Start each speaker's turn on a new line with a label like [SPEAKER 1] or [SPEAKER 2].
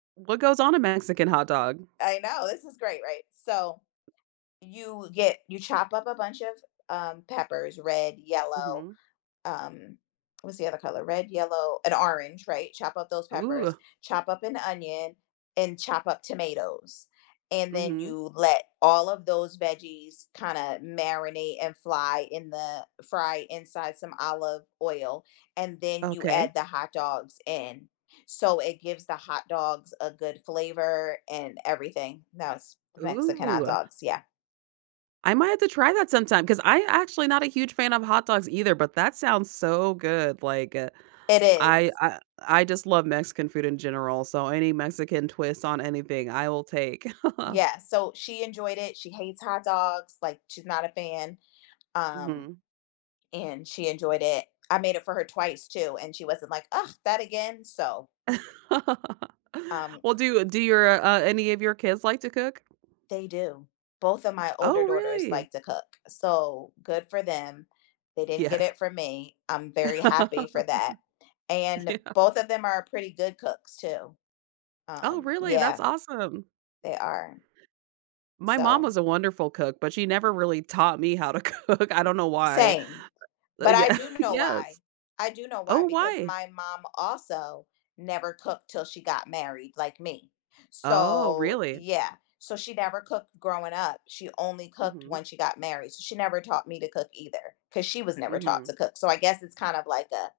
[SPEAKER 1] What goes on a Mexican hot dog?
[SPEAKER 2] I know, this is great, right? So, you get you chop up a bunch of, um, peppers: red, yellow,
[SPEAKER 1] Mhm.
[SPEAKER 2] um, what's the other color? Red, yellow, and orange, right? Chop up those peppers,
[SPEAKER 1] Ooh.
[SPEAKER 2] chop up an onion, and chop up tomatoes, and then
[SPEAKER 1] Mhm.
[SPEAKER 2] you let all of those veggies kinda marinate and fly in the fry inside some olive oil, and then you
[SPEAKER 1] Okay.
[SPEAKER 2] add the hot dogs in, so it gives the hot dogs a good flavor and everything. That's Mexican hot
[SPEAKER 1] Ooh.
[SPEAKER 2] dogs, yeah.
[SPEAKER 1] I might have to try that sometime, 'cause I actually not a huge fan of hot dogs either, but that sounds so good, like, uh,
[SPEAKER 2] It
[SPEAKER 1] I,
[SPEAKER 2] is.
[SPEAKER 1] uh, I just love Mexican food in general, so any Mexican twist on anything I will take.
[SPEAKER 2] Yeah, so, she enjoyed it, she hates hot dogs, like, she's not a fan, um,
[SPEAKER 1] Mhm.
[SPEAKER 2] and she enjoyed it. I made it for her twice too, and she wasn't like, "Ugh, that again?" so Um
[SPEAKER 1] Well, do you do your, uh, any of your kids like to cook?
[SPEAKER 2] They do. Both of my older
[SPEAKER 1] Oh,
[SPEAKER 2] daughters
[SPEAKER 1] really?
[SPEAKER 2] like to cook, so good for them. They didn't get
[SPEAKER 1] Yes.
[SPEAKER 2] it from me, I'm very happy for that, and
[SPEAKER 1] Yeah.
[SPEAKER 2] both of them are pretty good cooks too.
[SPEAKER 1] Oh,
[SPEAKER 2] Um,
[SPEAKER 1] really?
[SPEAKER 2] yeah
[SPEAKER 1] That's awesome.
[SPEAKER 2] they are.
[SPEAKER 1] My mom
[SPEAKER 2] So
[SPEAKER 1] was a wonderful cook, but she never really taught me how to cook. I don't know why.
[SPEAKER 2] Same, but I
[SPEAKER 1] Yeah.
[SPEAKER 2] do know why.
[SPEAKER 1] Yes
[SPEAKER 2] I do know
[SPEAKER 1] Oh,
[SPEAKER 2] why, because
[SPEAKER 1] why?
[SPEAKER 2] my mom also never cooked 'til she got married, like me,
[SPEAKER 1] Oh,
[SPEAKER 2] so,
[SPEAKER 1] really?
[SPEAKER 2] yeah, so, she never cooked growing up, she only cooked
[SPEAKER 1] Mhm.
[SPEAKER 2] when she got married, so she never taught me to cook either, 'cause she was never taught
[SPEAKER 1] Mhm.
[SPEAKER 2] to cook, so, I guess it's kind of like a